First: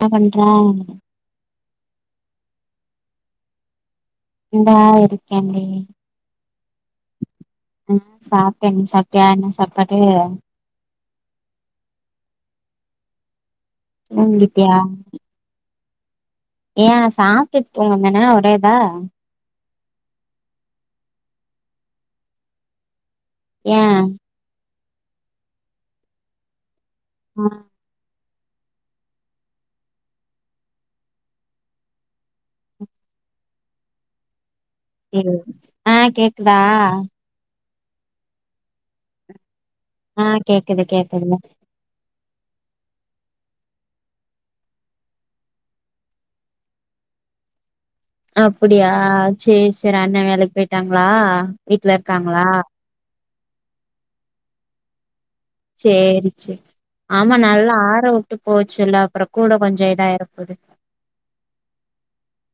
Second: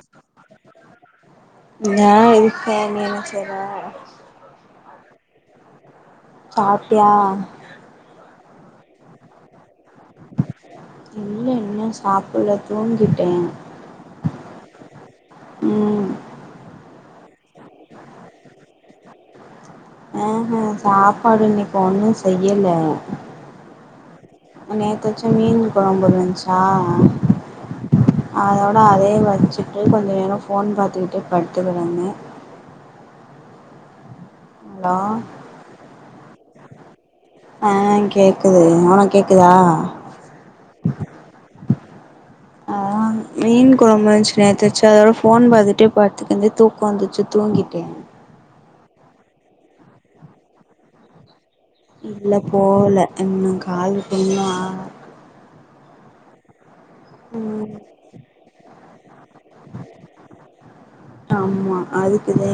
என்ன பண்ற இந்தா இருக்கே நீ என்ன செய்ற இந்தா இருக்கன்டி சாப்ட்டியா ஆஹ் சாப்ட்டே நீ சாப்டியா என்ன சாப்பாடு இல்ல இன்னு சாப்புட்ல தூங்கிட்டே தூங்கிட்டியா ம் ஏ சாப்ட்டுட்டு தூங்க வேதானே ஒரே இதா ஆஹ் ஹு சாப்பாடு இன்னைக்கு ஒன்னு செய்யல ஏ நேத்து வச்ச மீன் கொழம்பு இருந்ச்சா ஆ அதோட அதே வச்சுட்டு கொஞ்ச நேரோ ஃபோன் பாத்துட்டே படுத்துகிடந்தே ஹலோ ஆஹ் கேக்குதா ஆஹ் கேக்குது உனக்கு கேக்குதா ஆஹ் கேக்குது கேக்குதுங்க ஆஹ் வ மீன் கொழம்பு இருந்துச்சி நேத்து வச்சததோட ஃபோன் பாத்துட்டே படுத்து இருந்தே தூக்கோ வந்துச்சு தூங்கிட்டே அப்டியா சேரி சேரி அண்ணே வேலைக்கு போய்ட்டாங்களா இல்ல போகல இன்னு கால் புண்ணு ஆர சேரி சேரி ஆமா ம் நல்லா ஆறவுட்டு போச்சொல்லு அப்றோ கூட கொஞ்சோ இதாயிர போது ஆமா அதுக்குதே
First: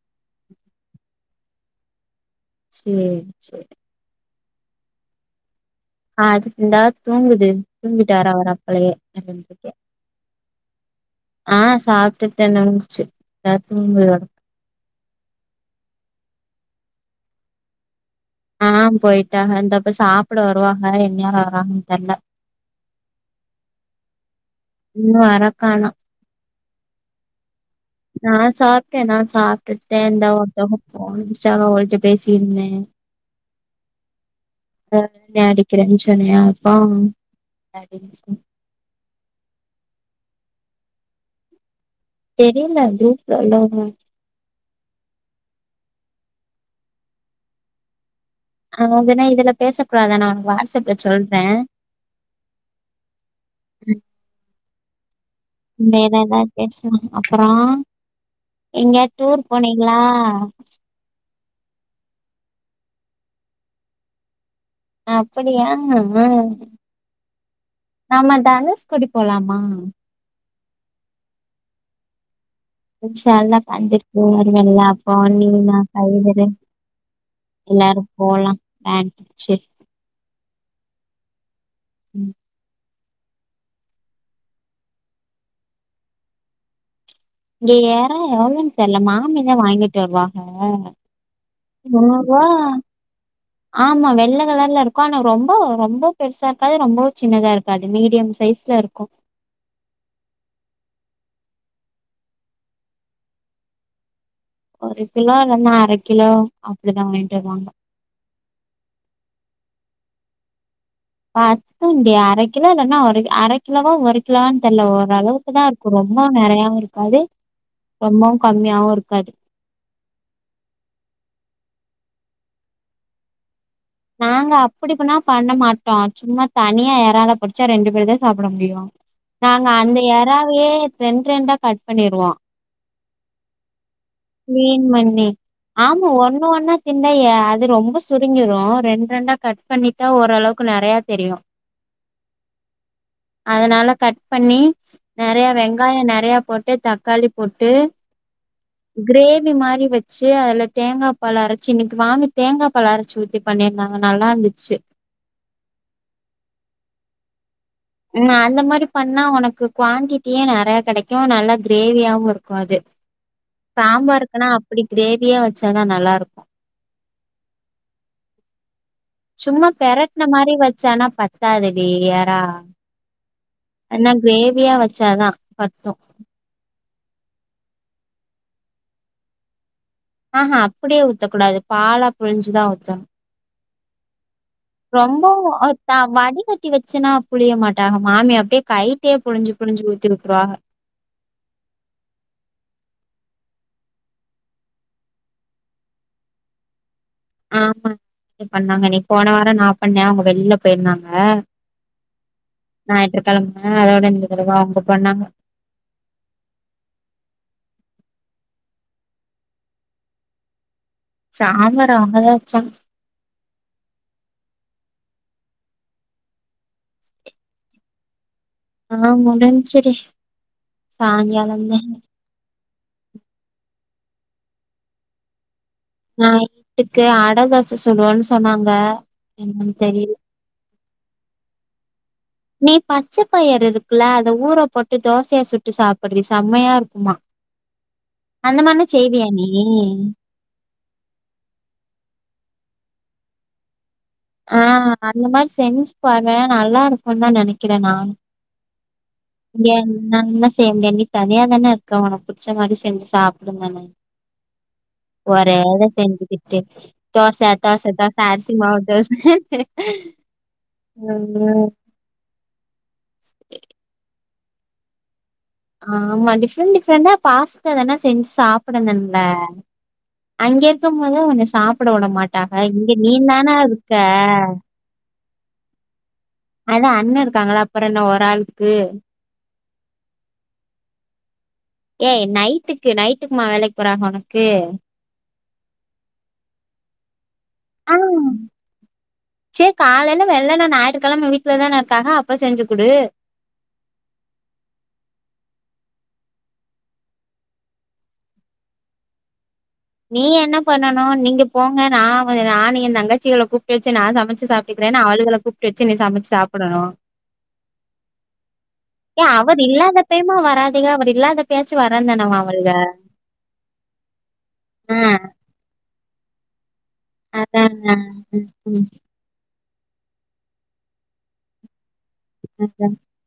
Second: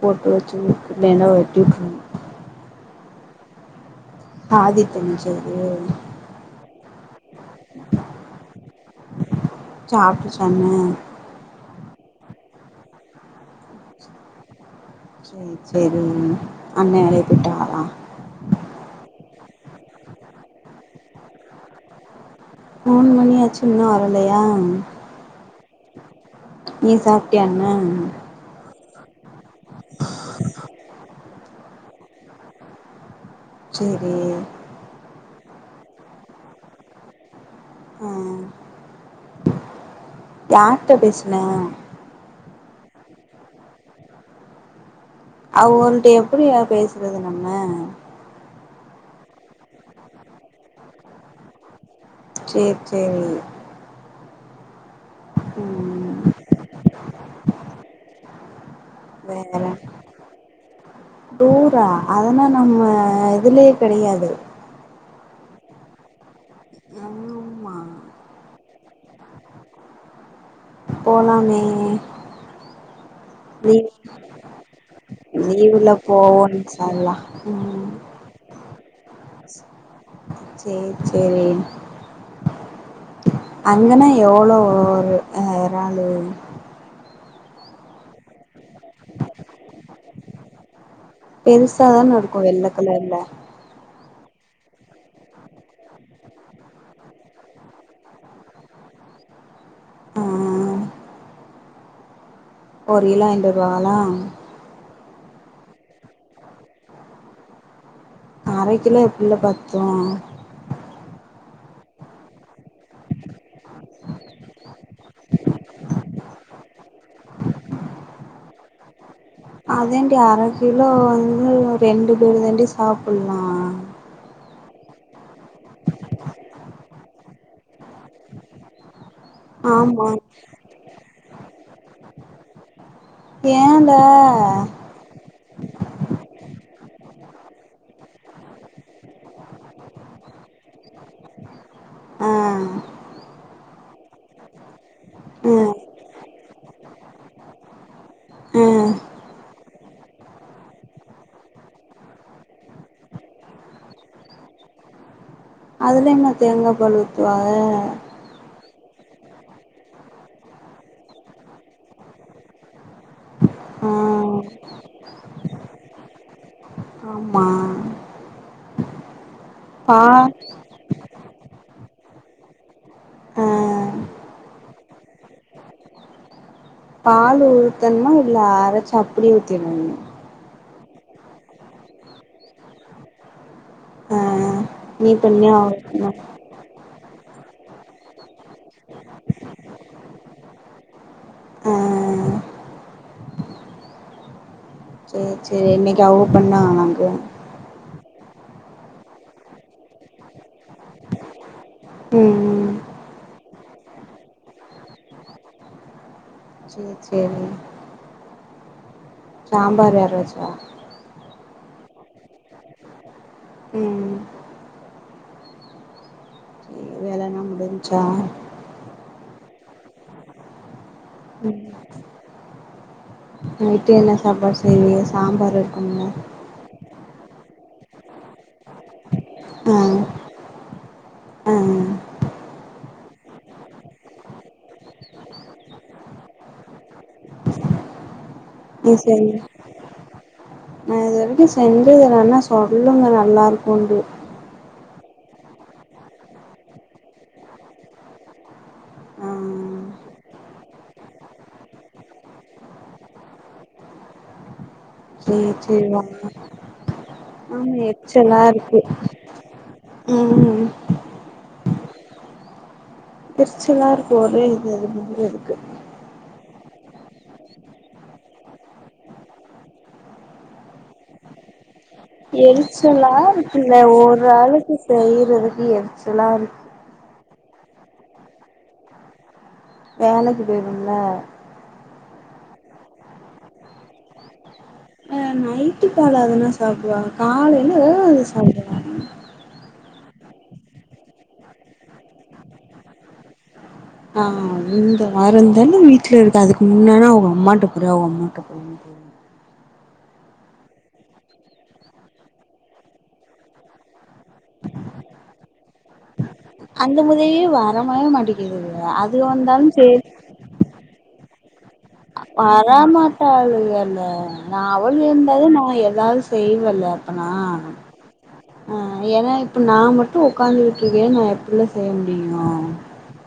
போட்டு வச்சி நெனவு வச்சு சேரி சேரி ஆதி தெனிச்சது ஆஹ் அதுக் இந்தா தூங்குது தூங்கிட்டாரு அவரு அப்பளையே சாப்ட்டு சொன்ன ஆஹ் சாப்ட்டுட்டு தா தூங்குச்சு இந்தா தூங்குது சேரி சேரி அண்ணே வேலைக்கு போய்டாங்களா ஆஹ் போய்ட்டாங்க இந்தா இப்ப சாப்பிட வருவாக என்நேரோ வராங்கன்னு தெர்ல மூணு மணியாச்சு இன்னு வரலயா இன்னு வரக்காணோ நீ சாப்ட்டியாண்ணே நா சாப்ட்டே நா சாப்ட்டுட்தே இந்தா ஒருத்தவங்க ஃபோன் அடிச்சாங்க அவுங்கள்ட பேசிட்டுருந்தே சேரி [unintelligible] இந்தா அடிக்கிறேன்னு சொன்னியா அப்போ அப்டின்னு சொன் ஆஹ் யார்ட பேசுன தெரில குருப்புல உள்ளவுங்கதா அவுங்கள்ட்ட எப்படியா பேசுறது நம்ம அவுங்க வந்துன இதுல பேச கூடாது நா உங்களுக்கு வாட்ஸ்அப்ல சொல்ற சேரி சேரி வேற ம் ஏதாது பேசு அப்பறோ எங்கயாது டூர் வேற போனீங்களா டூரா அதெல்லா நம்ம இதுலயே கிடையாது அப்படியா அ ஆமா நாம தனுஸ்கோடி போலாமா போலாமே இன்ஷா அல்லா லீவ் சந்திப்போ [unintelligible] அப்ப நீங்க [unintelligible] இன்ஷா அல்லா எல்லாரு போலா வேன் புடிச்சு சேரி சேரி ம் அங்கன்னா எவ்ளோ ஒரு அ இராலு இங்க எறா எவ்ளோன் தெர்ல மாமி தா வாங்கிட்டு வருவாங்க பெருசாதான இருக்கு முன்னூறுவா வெள்ள கலர்ல ஆமா வெள்ள கலர்ல இருக்கு ஆனா ரொம்ப ரொம்ப பெருசா இருக்காது ரொம்பவூ சின்னதா இருக் காது மீடியம் சைஸ்ல இருக்கு அ அ அ ஒரு கிலோ வாங்கிட்டு வருவாகளா ஒரு கிலோ இல்லன்னா அர கிலோ அப்படிதா வாங்கிட்டு வருவாங்க அரக்கிலோ எப்பில்ல பத்து பத்து டி அர கிலோ இல்லனா அர கிலோவா ஒரு கிலோவான் தெர்ல ஓரளவுக்கு தா இருக்கு ரொம்ப நறையாவு இருக்காது ரொம்பவு கம்மியாவு இருக்காது அதேண்டி அர கிலோ வந்து ரெண்டு பேரு தாண்டி சாப்பிட்லா நாங்க அப்படிப்பன்னா பண்ண மாட்டோ சும்மா தனியா எறாலா புடிச்சா ரெண்டு பேர்தா சாப்பட முடியு நாங்க அந்த ஆமா எறாவயே ரெண்ட் ரெண்டா கட் பண்ணிருவோ ஏல க்ளீன் பண்ணி ஆமா ஒண்ணு ஒண்ணா திண்டய அது ரொம்ப சுருங்கிரு ரெண் ரெண்டா கட் பண்ணி ட்டா ஓரளவுக்கு நறையா தெரியு ஆ அதனால கட் பண்ணி நறையா ம் வெங்காயோ நறையா போட்டு தக்காளி போட்டு ம் கிரேவி மாரி வை ச்சு அதுல தேங்கா பால் அரச்சு இன்னைக்கு மாமி தேங்கா பால் அரச்சு ஊத்தி பண்ணி இருந்தாங்க நல்லா இருந்துச்சு அதுல என்ன தேங்கா பால் ஊத்துவாக ம் அந்த மாரி பண்ணா ஒனக்கு குவான்ட்டிடியே நறையா கடைக்கு நல்லா கிரேவியாவு இருக்கு அது ஆ சாம்பாருக்குன்னா அப்படி கிரேவியா வச்சாதா நல்லா இருக்கு ஆமா சும்மா பா பெரட்டன மாரி வச்சானா பத்தாதடி எறா ஆ ஏன்னா கிரேவியா வச்சாதா பத்து பால் ஊத்தணுமா இல்ல அரச்சி அப்படியே உத்திரனுமா ஆஹா அப்படியே ஊத்தக்கூடாது பாலா புழிஞ்சுதா ஊத்தனு அ அ ரொம்ப அ த வடிக்கட் டி வச்சின்னா புளிய மாட்டாங்க மாமி அப்டியே கைலயே புழிஞ்சு புழிஞ்சு ஊத்தி உற்றுவாக ஆ சேர் சேரி இன்னக்கி அவ்ங்க பண்ணாங்கலாக்கு ஆமா இ பண்ணாங்க அன்னைக போன வாரொ நா பண்ணே அவ்ங்க வெள்ல போய்ருந்தாங்க ம் ஞாயிற்றுக்கெழம அதோட இந்த தரவ அவ்ங்க பண்ணாங்க சேர் சேரி சாம்பாரு யார் வெச்சா சாம்பார் அவ்ங்கதா வெச்சாங் ம் வேலல்லா முடிஞ்ச்சா ஆ முடிஞ்ச்சு டீ ம் நைட்டு என்ன சாப்பாடு செய்வீங்க சாம்பார் இருக்குங்க நைட்டுக்கு அட தோச சுடுவோன் சொன்னாங்க என்னன் தெரி அ அ நீ பச்ச பயற் இருக்குல அத ஊறப் போட்டு தோசையா சுட்டு சாப்புட்றீ செம்மையா இருக்குமா அந்த மான்னா நீ செய் செய்வியா நீ நா இது வரைக்கு செஞ்சது ஆனா சொல்லுங்க நல்லா இருக்குண்டு ஆ அந்த மாரி செஞ்சு பாரு நல்லா இருக்குன்தா நெனக்கிறே நா ஆ இங்க [unintelligible] செய்ய முடியா நீ தனியா தான இருக்க ஒனக்கு புடிச்ச மாரி செஞ்சி சாப்டுங்கனு சேர் சேரி செஞ்சுக்கிட்டு தோச [inaudible] அ தோச தோச எரிச்சலா அரிசி மாவு இருக்கு ம் ம் ம் ம் எரிச்சலா இருக்கு ஒரே இது இது மாரி இருக்கு ஆமா டிஃப்ரெண்ட் டிஃப்ரெண்ட்டா பாஸ்தா தானா செஞ்சு சாப்டுனன்ல அங்க இருக்கம் போதா ஒன்ன சாப்புட உட மாட்டாங்க இங்க எரிச்சலா நீந்தான இருக்க செய்றதுக்கு எரிச்சலா இருக் அதா அண்ண இருக்காங்களா அப்பறொ என்ன ஒராள்க்கு வேலக்கி போய்ரும்ல ஏய் நைட்டுக்கு நைட்டுக்குமா வேலைக் போறாங்க ஒனக்கு அ நைட்டு பால் அதுனா சாப்டுவாங்க காலைல அது சாப்டுவா சேர் காலைல வெள்ளன ஞாயிற்றுக்கெழம வீட்லதான இருக்காக அப்ப செஞ்சு குடு ஆ அந்த வாரந்தான வீட்ல இருக்க அதுக்கு முன்னனா அவுங்க அம்மான்ட்ட போற அவுங்க அம்மாட்ட போற நீ என்னப் பண்ணனு நீங்க போங்க நா வ நானு எந் தங்கச்சிகள கூப்ட்டு வெச்சு நா சமச் ச்சு சாப்ட்டுகிறேனு அவுளுகள கூப்ட்டு வெச்சு நீ சமச்சு சாப்புடணு ஆ அது வந்தாலு சே அப்பைமா வராதீங்க அவர் இல்லாதப் பயாச்சி வர வரமாட்டாளுகல்ல நா அவளுக ஆ இருந்தாதா நா எதாவ்து செய்வல்ல டனா அதாங்க ம் ம் அ ஏனா இப்ப நா மட்டு ஒக்காந்துருக்க இங்க நா எப்புல்ல செய்ய முடியு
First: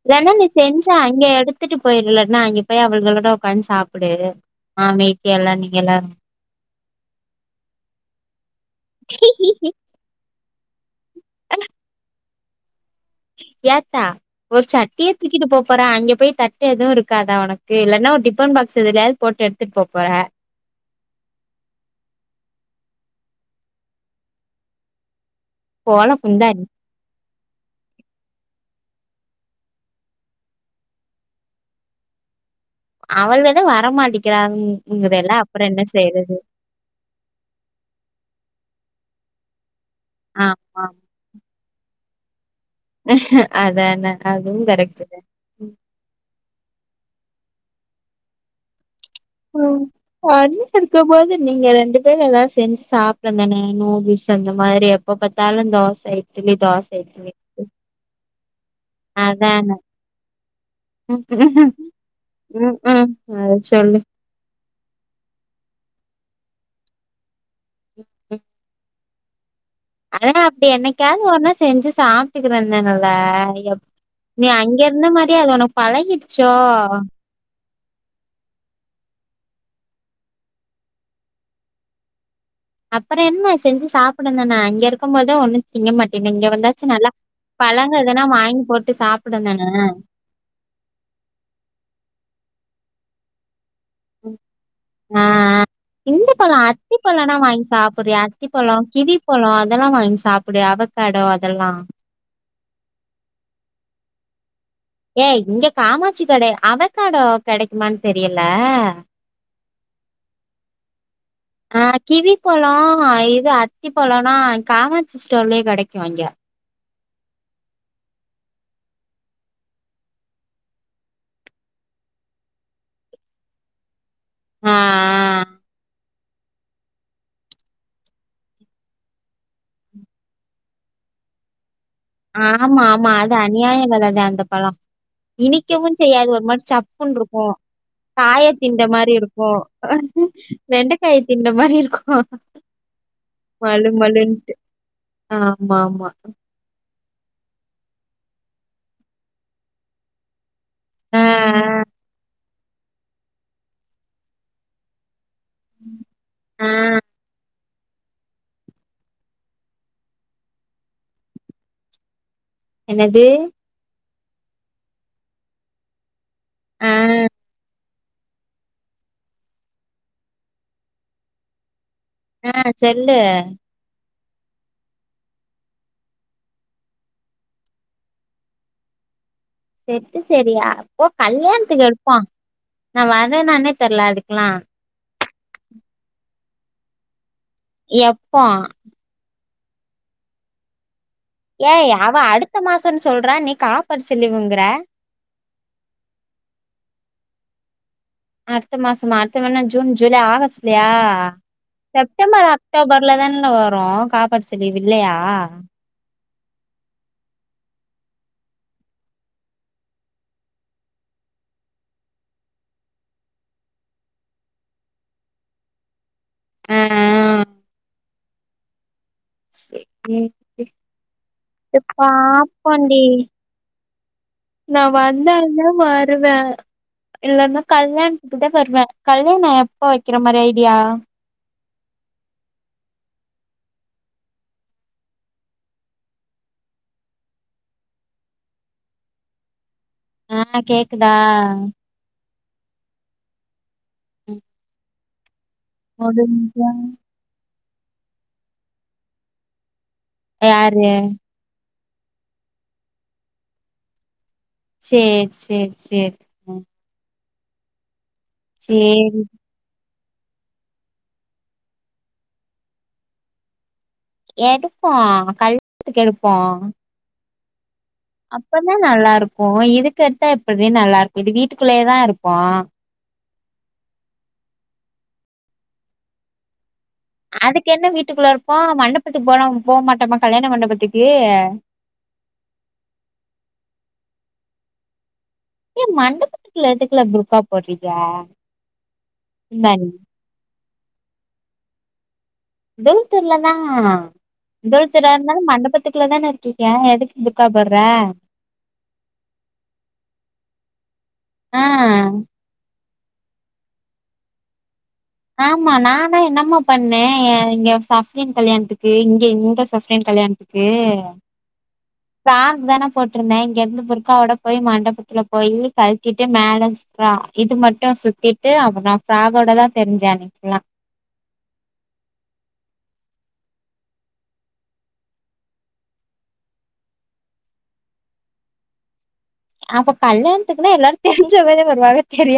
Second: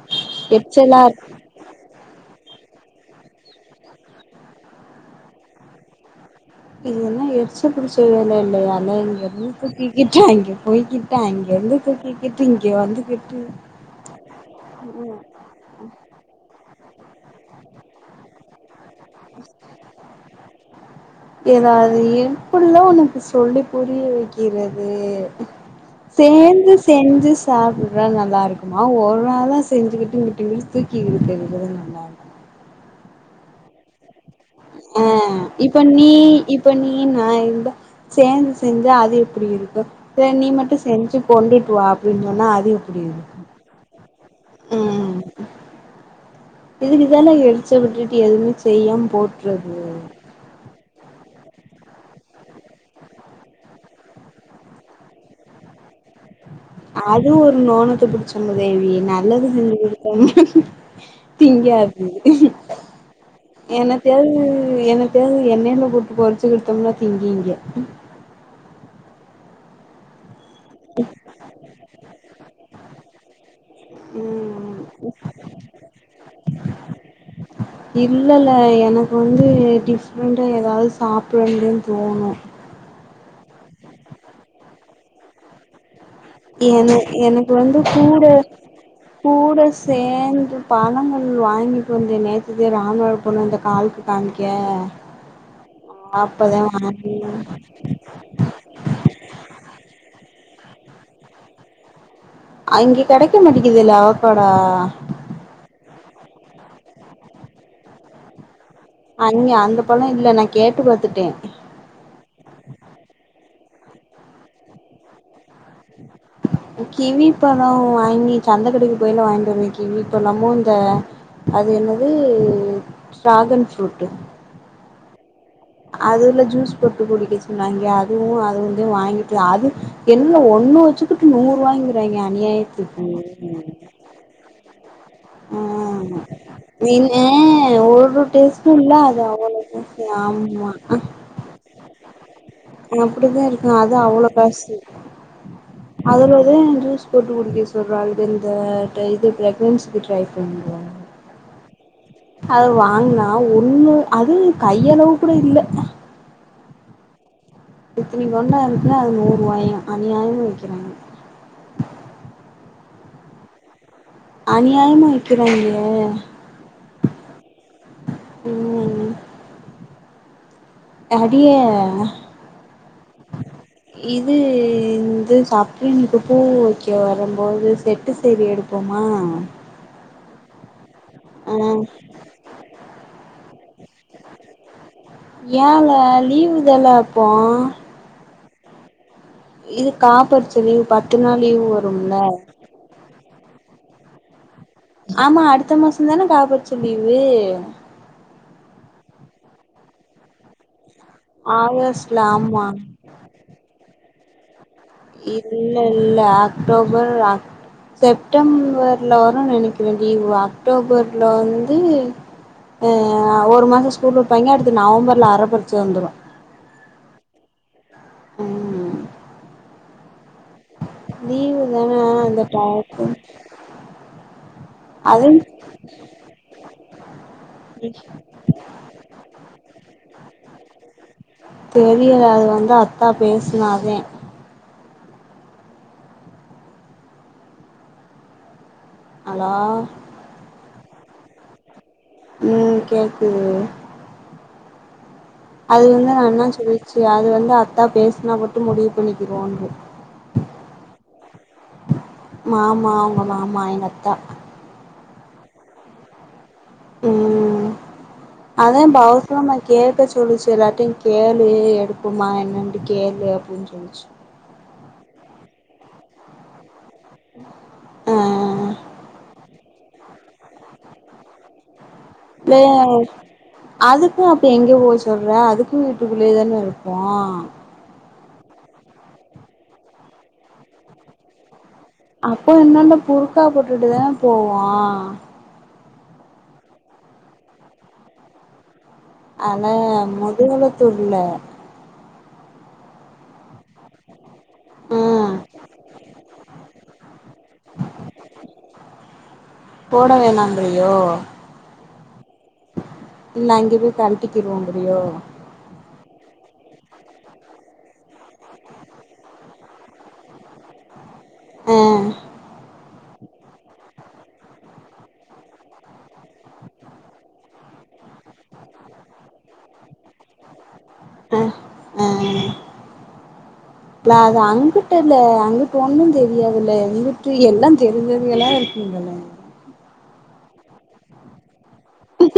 வேணா நீ செஞ்சா எரிச்சலா அங்க இருக்கு எடுத் த்துட்டு போய்ரு இல்லாட்னா அங்க போய் அவளுகளோட உக்காந்து சாப்புடு ஆமைக்கு எல்லா நீங்க எல்லா இது எல்லா எரிச்ச புடிச்ச வேல இல்லையா இத இங்கேர்ந்து தூக்குக்கிக்கிட்டு அங்க போயிக்கி ட்டு அங்கேர்ந்து தூக்கிக்கிட்டு இங்க வந்துக்கிட் ஏத்தா ஒரு சட்டிய தூக்கிட்டு போப்போறா அங்க போய் தட்டு எதுவு இருக்காதா ஒனக்கு இல்லனா ஒரு டிஃபன் பாக் சதுலியாத் போட்டு எடுத்துட் போப்போற எதாது இன் இப்பிடிலா ஒனக்கு சொல்லிப் புரிய வெக்கிறது போல குந்தாணி சேந்துச் செஞ்சு சாப்பிட்றா நல்லாருக்குமா ஒருவேள செஞ்சிகிட்டுங் கிட்டிங்கின் தூக்கிகிட்டு [inaudible] அவளேதா வரமாட்டிகிறாங் இங்குதேல்ல அப்பறோ என்ன செய்றது இப்போ நீ நா இருந்தா சேந்து செஞ்சா அது எப்டி இருக்கு சே நீ மட்டு ஆமா செஞ்சி கொண்டுட் வா அப்டின் சொன்னா அதுயுப் அதான அதுவுங் கரெக்ட்டுதா இதுகுதா நா எழ்ச்ச விட்டுட்டு எதுவுமே செய்யாம் போட்ரு ம் அண்ட்ருக்கம்போது நீங்க ரெண்டு பேரு எதா செஞ்சு சாப்டுங்கணே நூடுல்ஸ் அந்த மாரி அப் ப்ப பாத்தாலுந் தோசை டிலிதாச் அது ஒரு நோனத்தப் புடிச்ச முதேவி நல்லது அதான செஞ்சி குடுத்தம்னா ம் திங்காது ம் அத சொல்லு எனத்யாது எனத்யாது எண்ணெல போட்டு பொரிச்சு குடுத்தோம்னா திங்கிங்க ஆனா அப்டி என்னைக்காது ஒர்னா செஞ்சு சாப்ட்டுக்குற என்னனல்ல எப் நீ ம் அங்கே இருந்த மாரியே அது ஒனக் பழகிடுச்சோ இல்லல எனக்கு வந்து டிஃபரண்டா எதாவுது சாப்புறந்துன் தோணு அப்பறோ என்ன செஞ்சு சாப்பிடுந்தன்ன இங்க இருக்கம்போதுதா ஒன்னுந் திங்க மாட்டனே இங்க என வந்தாச்சு நல்லாப் எனக்கு வந்து பழங்க கூட எதனா வாங்கி போட்டு கூட சாப்பிடுந்தன சேந்து பழங்கள் வாங்கிட்டு வந்து நேத்துதே ராணுவ பொண்ண இந்த காக்க்கு காம்கே ஆ ஆ இந்த அப்பதா வாங்னா த்திப்பழோ கிவிப்பழோ அதெல்லா வாய்ங் சாப்பிடு அவக்கேடோ அதெல்லா அங்க கெடைக்க மாட்டிகிதுல்ல அவக்கோடோ ஏய் இங்க காமாச்சி கடை அவக்காடோ கெடைக்குமான் தெரியல அங்கே அந்த பழோ இல்ல நா கேட்டு பாத்துட்டே ஆ கிவிப்பழோ அ இது அத்திப்பழோனா இங் காமாச்சி ஸ்டோர்லியே கெடைக்கு இங்க கிவி பழொ வாங்கி சந்த கடைக்கி போகைல வாங்கிட்டு வருவே கிவி பழமு இந்த அது என்னது ட்ராகன் ஃப்ரூட்டு ஆ ஆ அதுல ஜூஸ் போட்டு குடிக்க சொன்னாங்க அதுவு அது வந்து வாங்கிட்டு அது என்ன ஒன்னு வெச்சுகிட்டு நூர்வா கிறா ஆமா ஆமா அது அநியாய வில தா அந்த பழோ இனிக்கவு ஆமா செய்யாது ஒரு மாரி சப்புன்னு மீனு இருக்கு ஒரு காய டேஸ்ட்டு தின்ட இல்ல மாரி அது இருக்கு அவ்ளோ காசு ஆமா வெண்டக்காய தின்ட மாரி இருக்கு அப்டிதா இருக்கு மழு அது அவ்ளோக் மழுன்ட்டு காசு ஆமா ஆமா அதுல ஒ இப்பதே ஜூஸ் போட்டு குடிக்க சொல்றாரு இது இந்த ட்ரே இது ப்ரெக்னன்சிக்கு ட்ரைப் பண்றோ அ அ அத வாங்னா ஒன்னு அது கையளவு கூட இல்ல ஆ இத்தினி கொண்டாருக்யா அது நூறுவாயா அநியாயமா விக்கிறாங்க என்னது அநியாமா விக்கிறாய்ங்க ஆ ம் ம் அடிய ஆ செல்லு இது இந்த சப்பனுக்கு பூ வெக்கே வரும்போது செட்டு செரி எடு போமா செட்டு செரி ஆ அப்போ கல்யாணத்துக் எடுப்பா நா வரன்னானே தெர்ல அதுக்லா ஏல லீவு தாலே இப்போ எப் பா இது கா பரிச்ச லீவு பா ஏய் அவ அடுத்த மாசோன் சொல்றா நீ காபரிச்ச லீவுங்குற ஆமா அடுத்த மாசந்தானே காபரிச்ச லீவு அடுத்த மாசமா அடுத்த மான்னா ஜூன் ஜூலை ஆகஸ்ட் லெயா ஆகஸ்ட்ல செப்டம்பர் ஆமா அக்டோபர் ல தான்ன வரு காபரிச்ச லீவு இல்லெயா இல்ல இல்ல அக்டோபர் அக் செப்டம்பர்ல வரு நெனக்கிற லீவு அக்டோபர்ல வந்து ஆ ஒரு மாசோ ஸ்கூல் வெப்பாய்ங்க அடுத்து நவம்பர்ல அர பருச்ச வந்துரு ஆ ம் செரி லீவு எ தான அந்த பாப்போ டி டையத்துக்கு நா அதுவு வந்தாதா வருவே இல்லன்னா கல்யாண துக்கு தா வர்வே கல்யாண எப்ப வெக்கெற மாரி ஐடியா தெரியல அது வந்து அத்தா பேசுனா தே ஹலோ ஆ கேக்குதா ம் கேக்குது ம் அது வந்து நா அண்ணா முடிஞ்சா சொல்லிச்சு அது வந்து அத்தா பேசுனா மட்டு முடிவு பண்ணிக்கிறோன்ட்டு யாரு மாமா உங்க மாமா எங்க அத்தா சேரி சேரி சேரி ம் ம் அதா சேரி பௌஷா மே கேக்க சொல்லுச்சு எல்லார்ட்டையு கேளு எடுப்பொமா என்னன்ட்டு கேளு அப்பிடின்னு சொல்ச்சு எடுப்போ கல்யாண்த்துக்கு எடுப்போ ஆ அப்பதா நல்லா இருக்கோ இதுக்கு எடுத்தா எப்புட்ரி நல்லா இருக் இது வீட்டுக்குள்ளயே தா இருக் லே அதுக்கு அப்ப எங்க போய் சொல்ற அதுக்கு வீட்டுக்குள்ளே தானே இருப் போ கென்ன வீட்டுக்குள்ள இருப்போ மண்டபத்துக்கு போலாம் போ மாட்டோமா கல்யாண மண்டபத்துக்கு அப்போ என்னாண்ட புர்கா போட்டுட்டு தானே போவோ ஏ மண்டபத்துக்குல எதுக்குல புர்கா போட்றீங்கெ ஆன முதுகளத்தூர்ல துல்தூர்ல தா ஆ துல்தூர்ரா இருந்தாலு மண்டபத்துக்குள்ள தானே இருக்கீங்க எதுக் புர்கா போட்ற போட வேணான்ரியோ ஆ இல்ல அங்கெ போய் கழட்டிக்கிருவோங்ரியோ ஆமா நானா என்னமா பண்ணே ஏ இங்க சஃப்ரின் கல்யாண்த்துக்கு இங்க இந்த சஃப்ரின் கல்யாண்த் க்கு ஆ காச் தான போட்டிருந்தே இங்கிருந்து புர்காவோட போய் மண்டபத்துல போய் கழ்த்தீட்டு மேல சிக்க இது மட்டு சுத்தி ட்டு அப்பறோ ஃப்ராக்கோட தா திரிஞ்ச அன்னிக்கிலா அ ஆ ல அது அங்குட்டுல அங்குட்டு ஒன்னு தெரியாதுல்ல இங்குட்டு எல்லா தெரிஞ்சவங்களா இருக்குங்கல அப்ப கல்யாணத்துக்குன்னா எல்லாரு தெரிஞ்சவதெ வருவாஹ தெரி